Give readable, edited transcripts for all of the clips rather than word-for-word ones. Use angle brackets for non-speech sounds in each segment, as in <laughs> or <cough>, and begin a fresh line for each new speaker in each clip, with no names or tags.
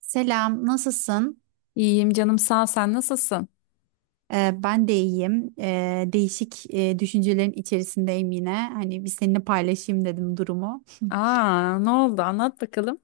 Selam, nasılsın?
İyiyim canım sağ ol. Sen nasılsın?
Ben de iyiyim. Değişik düşüncelerin içerisindeyim yine. Hani bir seninle paylaşayım dedim durumu.
Aa, ne oldu, anlat bakalım.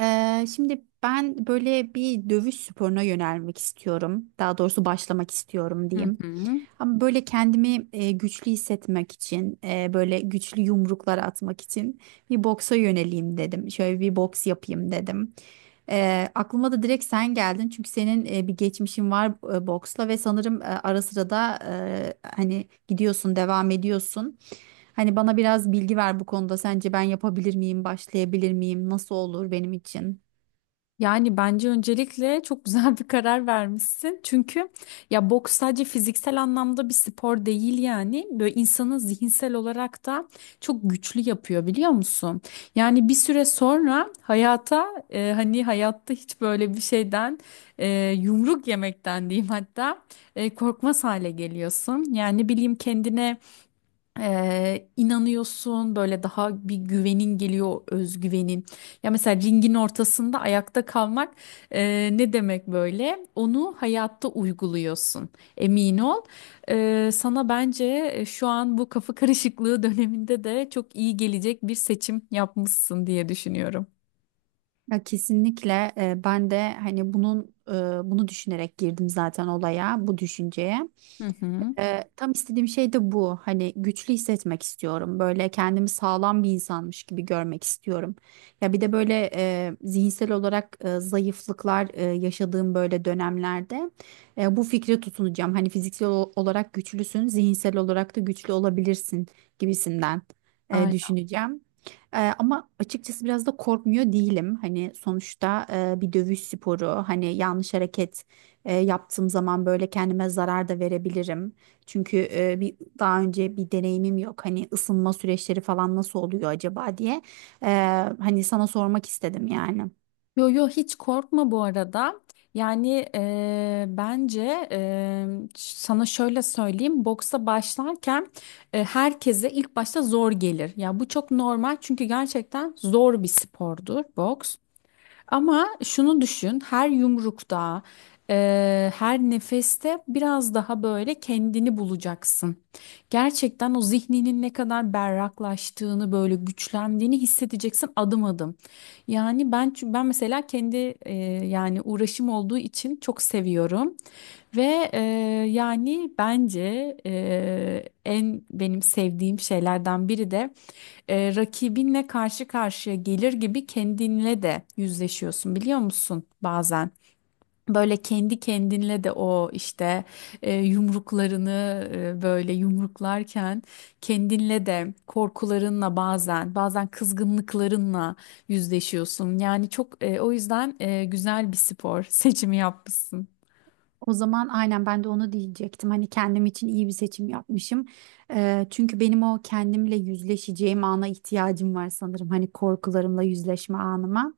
Şimdi ben böyle bir dövüş sporuna yönelmek istiyorum. Daha doğrusu başlamak istiyorum
Hı
diyeyim.
hı.
Ama böyle kendimi güçlü hissetmek için, böyle güçlü yumruklar atmak için bir boksa yöneleyim dedim. Şöyle bir boks yapayım dedim. Aklıma da direkt sen geldin çünkü senin bir geçmişin var boksla ve sanırım ara sıra da hani gidiyorsun, devam ediyorsun. Hani bana biraz bilgi ver bu konuda. Sence ben yapabilir miyim, başlayabilir miyim? Nasıl olur benim için?
Yani bence öncelikle çok <laughs> güzel bir karar vermişsin. Çünkü ya boks sadece fiziksel anlamda bir spor değil yani. Böyle insanı zihinsel olarak da çok güçlü yapıyor biliyor musun? Yani bir süre sonra hayata hani hayatta hiç böyle bir şeyden e, yumruk yemekten diyeyim hatta korkmaz hale geliyorsun. Yani ne bileyim, kendine inanıyorsun, böyle daha bir güvenin geliyor, özgüvenin. Ya mesela ringin ortasında ayakta kalmak ne demek böyle? Onu hayatta uyguluyorsun. Emin ol. Sana bence şu an bu kafa karışıklığı döneminde de çok iyi gelecek bir seçim yapmışsın diye düşünüyorum.
Ya kesinlikle ben de hani bunu düşünerek girdim zaten olaya, bu düşünceye.
Hı hı.
Tam istediğim şey de bu. Hani güçlü hissetmek istiyorum. Böyle kendimi sağlam bir insanmış gibi görmek istiyorum. Ya bir de böyle zihinsel olarak zayıflıklar yaşadığım böyle dönemlerde bu fikre tutunacağım. Hani fiziksel olarak güçlüsün, zihinsel olarak da güçlü olabilirsin gibisinden düşüneceğim. Ama açıkçası biraz da korkmuyor değilim. Hani sonuçta bir dövüş sporu, hani yanlış hareket yaptığım zaman böyle kendime zarar da verebilirim. Çünkü bir daha önce bir deneyimim yok. Hani ısınma süreçleri falan nasıl oluyor acaba diye. E, hani sana sormak istedim yani.
Yo yo, hiç korkma bu arada. Yani bence sana şöyle söyleyeyim. Boksa başlarken herkese ilk başta zor gelir. Ya bu çok normal, çünkü gerçekten zor bir spordur boks. Ama şunu düşün, her yumrukta, her nefeste biraz daha böyle kendini bulacaksın. Gerçekten o zihninin ne kadar berraklaştığını, böyle güçlendiğini hissedeceksin adım adım. Yani ben mesela kendi eee, yani uğraşım olduğu için çok seviyorum ve yani bence en benim sevdiğim şeylerden biri de rakibinle karşı karşıya gelir gibi kendinle de yüzleşiyorsun biliyor musun bazen? Böyle kendi kendinle de o işte yumruklarını böyle yumruklarken kendinle de, korkularınla, bazen kızgınlıklarınla yüzleşiyorsun. Yani çok o yüzden güzel bir spor <laughs> seçimi yapmışsın.
O zaman aynen ben de onu diyecektim. Hani kendim için iyi bir seçim yapmışım. Çünkü benim o kendimle yüzleşeceğim ana ihtiyacım var sanırım. Hani korkularımla yüzleşme anıma.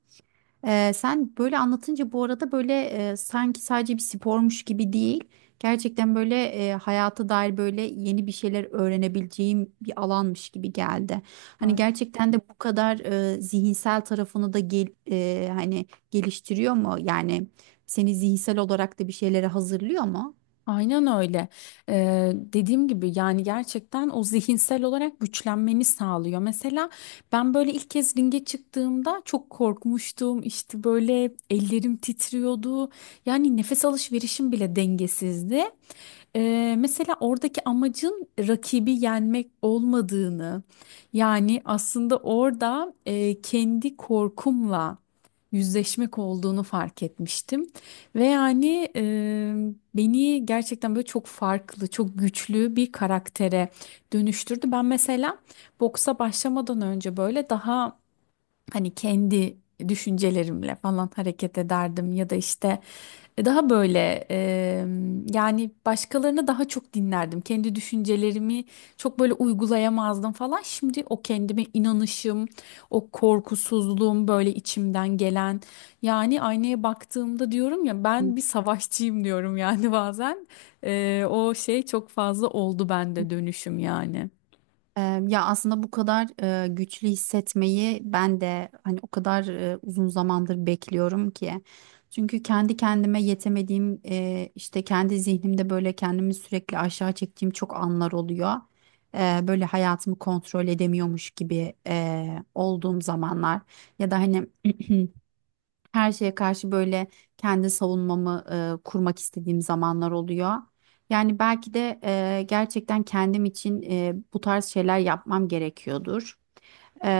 Sen böyle anlatınca bu arada böyle sanki sadece bir spormuş gibi değil. Gerçekten böyle hayata dair böyle yeni bir şeyler öğrenebileceğim bir alanmış gibi geldi. Hani gerçekten de bu kadar zihinsel tarafını da hani geliştiriyor mu? Yani seni zihinsel olarak da bir şeylere hazırlıyor mu?
Aynen öyle. Dediğim gibi, yani gerçekten o zihinsel olarak güçlenmeni sağlıyor. Mesela ben böyle ilk kez ringe çıktığımda çok korkmuştum. İşte böyle ellerim titriyordu. Yani nefes alışverişim bile dengesizdi. Mesela oradaki amacın rakibi yenmek olmadığını, yani aslında orada kendi korkumla yüzleşmek olduğunu fark etmiştim. Ve yani beni gerçekten böyle çok farklı, çok güçlü bir karaktere dönüştürdü. Ben mesela boksa başlamadan önce böyle daha hani kendi düşüncelerimle falan hareket ederdim ya da işte daha böyle yani başkalarını daha çok dinlerdim. Kendi düşüncelerimi çok böyle uygulayamazdım falan. Şimdi o kendime inanışım, o korkusuzluğum böyle içimden gelen, yani aynaya baktığımda diyorum ya, ben bir savaşçıyım diyorum yani <laughs> bazen. E, o şey çok fazla oldu bende, dönüşüm yani.
Ya aslında bu kadar güçlü hissetmeyi ben de hani o kadar uzun zamandır bekliyorum ki. Çünkü kendi kendime yetemediğim işte kendi zihnimde böyle kendimi sürekli aşağı çektiğim çok anlar oluyor. Böyle hayatımı kontrol edemiyormuş gibi olduğum zamanlar ya da hani <clears throat> her şeye karşı böyle kendi savunmamı kurmak istediğim zamanlar oluyor. Yani belki de gerçekten kendim için bu tarz şeyler yapmam gerekiyordur. Eee,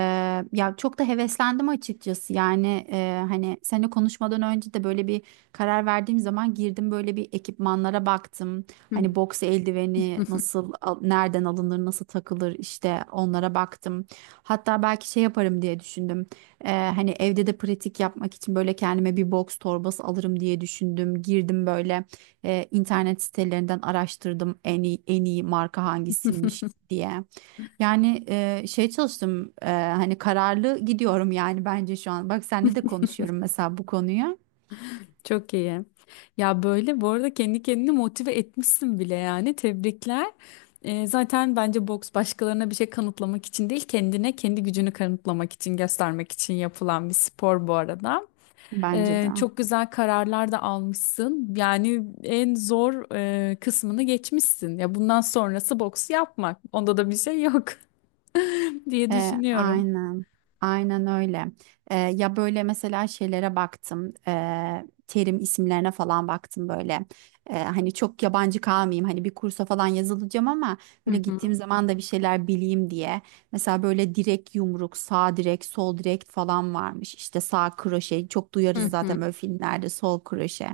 ya çok da heveslendim açıkçası yani hani seninle konuşmadan önce de böyle bir karar verdiğim zaman girdim böyle bir ekipmanlara baktım.
Hı.
Hani boks eldiveni
<laughs>
nereden alınır, nasıl takılır, işte onlara baktım. Hatta belki şey yaparım diye düşündüm. Hani evde de pratik yapmak için böyle kendime bir boks torbası alırım diye düşündüm, girdim böyle internet sitelerinden araştırdım en iyi marka hangisiymiş diye. Yani şey çalıştım, hani kararlı gidiyorum yani bence şu an. Bak seninle de konuşuyorum mesela bu konuyu.
Çok iyi. Ya böyle bu arada kendi kendini motive etmişsin bile yani. Tebrikler. Zaten bence boks başkalarına bir şey kanıtlamak için değil, kendine kendi gücünü kanıtlamak için, göstermek için yapılan bir spor bu arada.
Bence de.
Çok güzel kararlar da almışsın. Yani en zor kısmını geçmişsin. Ya bundan sonrası boks yapmak. Onda da bir şey yok <laughs> diye
E,
düşünüyorum.
aynen. Aynen öyle. Ya böyle mesela şeylere baktım. Terim isimlerine falan baktım böyle. Hani çok yabancı kalmayayım. Hani bir kursa falan yazılacağım ama böyle
Hı
gittiğim
hı,
zaman da bir şeyler bileyim diye. Mesela böyle direkt yumruk, sağ direkt, sol direkt falan varmış. İşte sağ kroşe. Çok
hı
duyarız
hı,
zaten böyle filmlerde sol kroşe.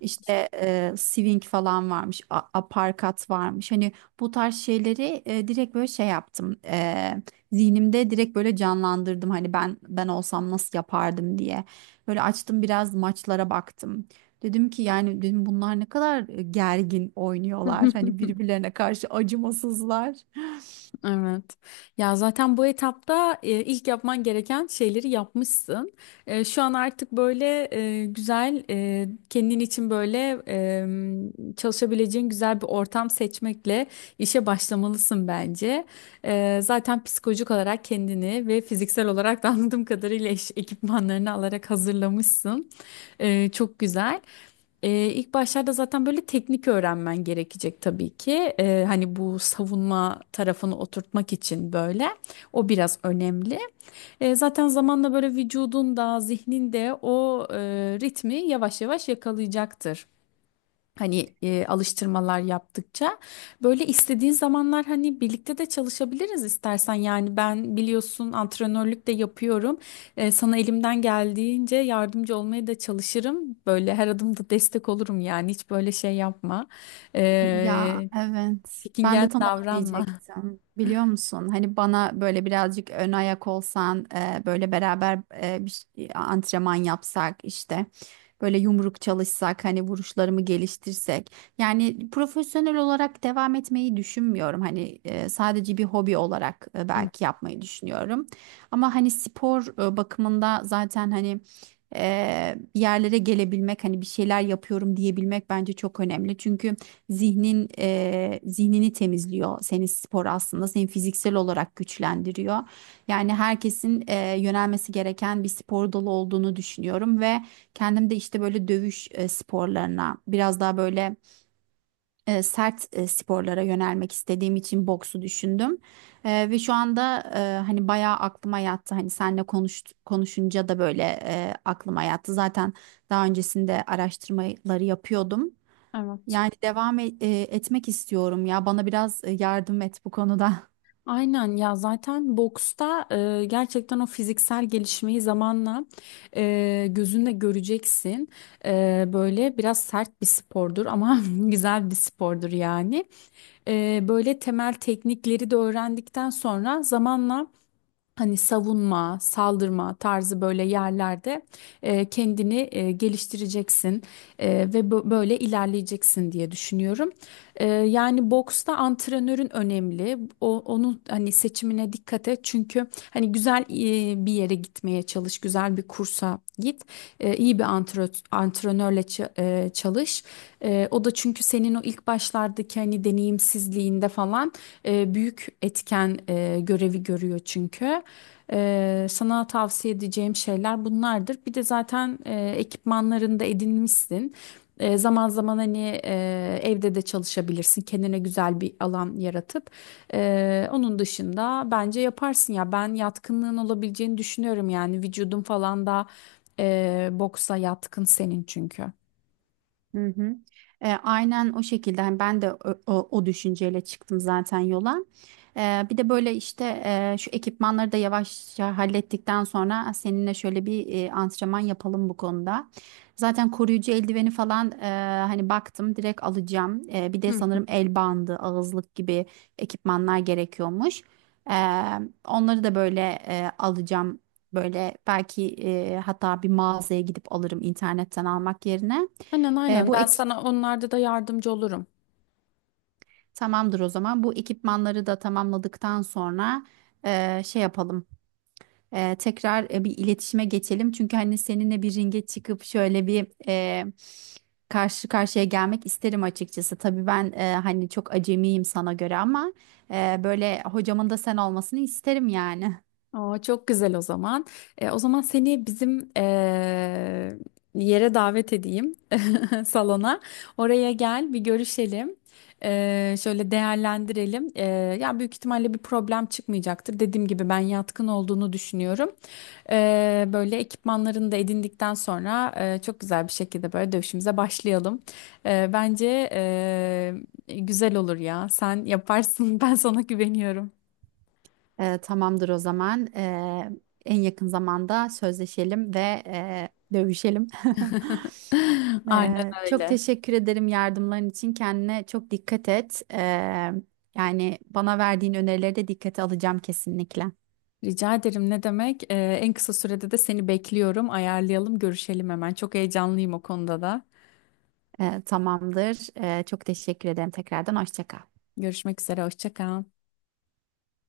İşte swing falan varmış, aparkat varmış. Hani bu tarz şeyleri direkt böyle şey yaptım. Zihnimde direkt böyle canlandırdım, hani ben olsam nasıl yapardım diye. Böyle açtım biraz maçlara baktım. Dedim ki yani, dedim bunlar ne kadar gergin
hı.
oynuyorlar. Hani
<laughs>
birbirlerine karşı acımasızlar.
Evet. Ya zaten bu etapta ilk yapman gereken şeyleri yapmışsın. E, şu an artık böyle güzel kendin için böyle çalışabileceğin güzel bir ortam seçmekle işe başlamalısın bence. E, zaten psikolojik olarak kendini ve fiziksel olarak da, anladığım kadarıyla, ekipmanlarını alarak hazırlamışsın. E, çok güzel. İlk başlarda zaten böyle teknik öğrenmen gerekecek tabii ki. Hani bu savunma tarafını oturtmak için böyle. O biraz önemli. Zaten zamanla böyle vücudun da zihnin de o ritmi yavaş yavaş yakalayacaktır. Hani alıştırmalar yaptıkça böyle istediğin zamanlar hani birlikte de çalışabiliriz istersen, yani ben biliyorsun antrenörlük de yapıyorum. E, sana elimden geldiğince yardımcı olmaya da çalışırım, böyle her adımda destek olurum, yani hiç böyle şey yapma,
Ya,
E,
evet. Ben de
çekingen
tam onu
davranma.
diyecektim. Biliyor musun? Hani bana böyle birazcık ön ayak olsan, böyle beraber antrenman yapsak işte. Böyle yumruk çalışsak, hani vuruşlarımı geliştirsek. Yani profesyonel olarak devam etmeyi düşünmüyorum. Hani sadece bir hobi olarak belki yapmayı düşünüyorum. Ama hani spor bakımında zaten hani bir yerlere gelebilmek, hani bir şeyler yapıyorum diyebilmek bence çok önemli. Çünkü zihnini temizliyor senin spor, aslında seni fiziksel olarak güçlendiriyor. Yani herkesin yönelmesi gereken bir spor dalı olduğunu düşünüyorum ve kendim de işte böyle dövüş sporlarına biraz daha böyle sert sporlara yönelmek istediğim için boksu düşündüm. Ve şu anda hani bayağı aklıma yattı, hani konuşunca da böyle aklıma yattı zaten, daha öncesinde araştırmaları yapıyordum.
Evet.
Yani etmek istiyorum ya. Bana biraz yardım et bu konuda. <laughs>
Aynen, ya zaten boksta gerçekten o fiziksel gelişmeyi zamanla gözünle göreceksin. E, böyle biraz sert bir spordur ama <laughs> güzel bir spordur yani. E, böyle temel teknikleri de öğrendikten sonra zamanla, hani savunma, saldırma tarzı böyle yerlerde kendini geliştireceksin ve böyle ilerleyeceksin diye düşünüyorum. E, yani boksta antrenörün önemli. Onun hani seçimine dikkat et. Çünkü hani güzel bir yere gitmeye çalış, güzel bir kursa git. E, iyi bir antrenör, antrenörle çalış. E, o da çünkü senin o ilk başlardaki hani deneyimsizliğinde falan büyük etken görevi görüyor çünkü. Sana tavsiye edeceğim şeyler bunlardır. Bir de zaten ekipmanlarını da edinmişsin. E, zaman zaman hani evde de çalışabilirsin. Kendine güzel bir alan yaratıp. E, onun dışında bence yaparsın ya. Ben yatkınlığın olabileceğini düşünüyorum yani. Vücudun falan da boksa yatkın senin çünkü.
Hı hı. Aynen o şekilde hani ben de o düşünceyle çıktım zaten yola. Bir de böyle işte şu ekipmanları da yavaşça hallettikten sonra seninle şöyle bir antrenman yapalım bu konuda. Zaten koruyucu eldiveni falan hani baktım, direkt alacağım. Bir de
Hı.
sanırım el bandı, ağızlık gibi ekipmanlar gerekiyormuş. E, onları da böyle alacağım. Böyle belki hatta bir mağazaya gidip alırım internetten almak yerine.
Aynen
E,
aynen.
bu
Ben
ek
sana onlarda da yardımcı olurum.
tamamdır o zaman. Bu ekipmanları da tamamladıktan sonra şey yapalım. Tekrar bir iletişime geçelim. Çünkü hani seninle bir ringe çıkıp şöyle bir karşı karşıya gelmek isterim açıkçası. Tabii ben hani çok acemiyim sana göre ama böyle hocamın da sen olmasını isterim yani.
Aa, çok güzel o zaman. E, o zaman seni bizim yere davet edeyim. Salona. Oraya gel bir görüşelim. Şöyle değerlendirelim. Ya büyük ihtimalle bir problem çıkmayacaktır. Dediğim gibi ben yatkın olduğunu düşünüyorum. Böyle ekipmanlarını da edindikten sonra çok güzel bir şekilde böyle dövüşümüze başlayalım. Bence güzel olur ya. Sen yaparsın. <laughs> Ben sana güveniyorum.
Tamamdır o zaman. En yakın zamanda sözleşelim ve dövüşelim. <laughs>
<laughs> Aynen
Çok
öyle.
teşekkür ederim yardımların için. Kendine çok dikkat et. Yani bana verdiğin önerileri de dikkate alacağım kesinlikle.
Rica ederim, ne demek? En kısa sürede de seni bekliyorum. Ayarlayalım, görüşelim hemen. Çok heyecanlıyım o konuda da.
Tamamdır. Çok teşekkür ederim tekrardan. Hoşça kal.
Görüşmek üzere. Hoşça kal.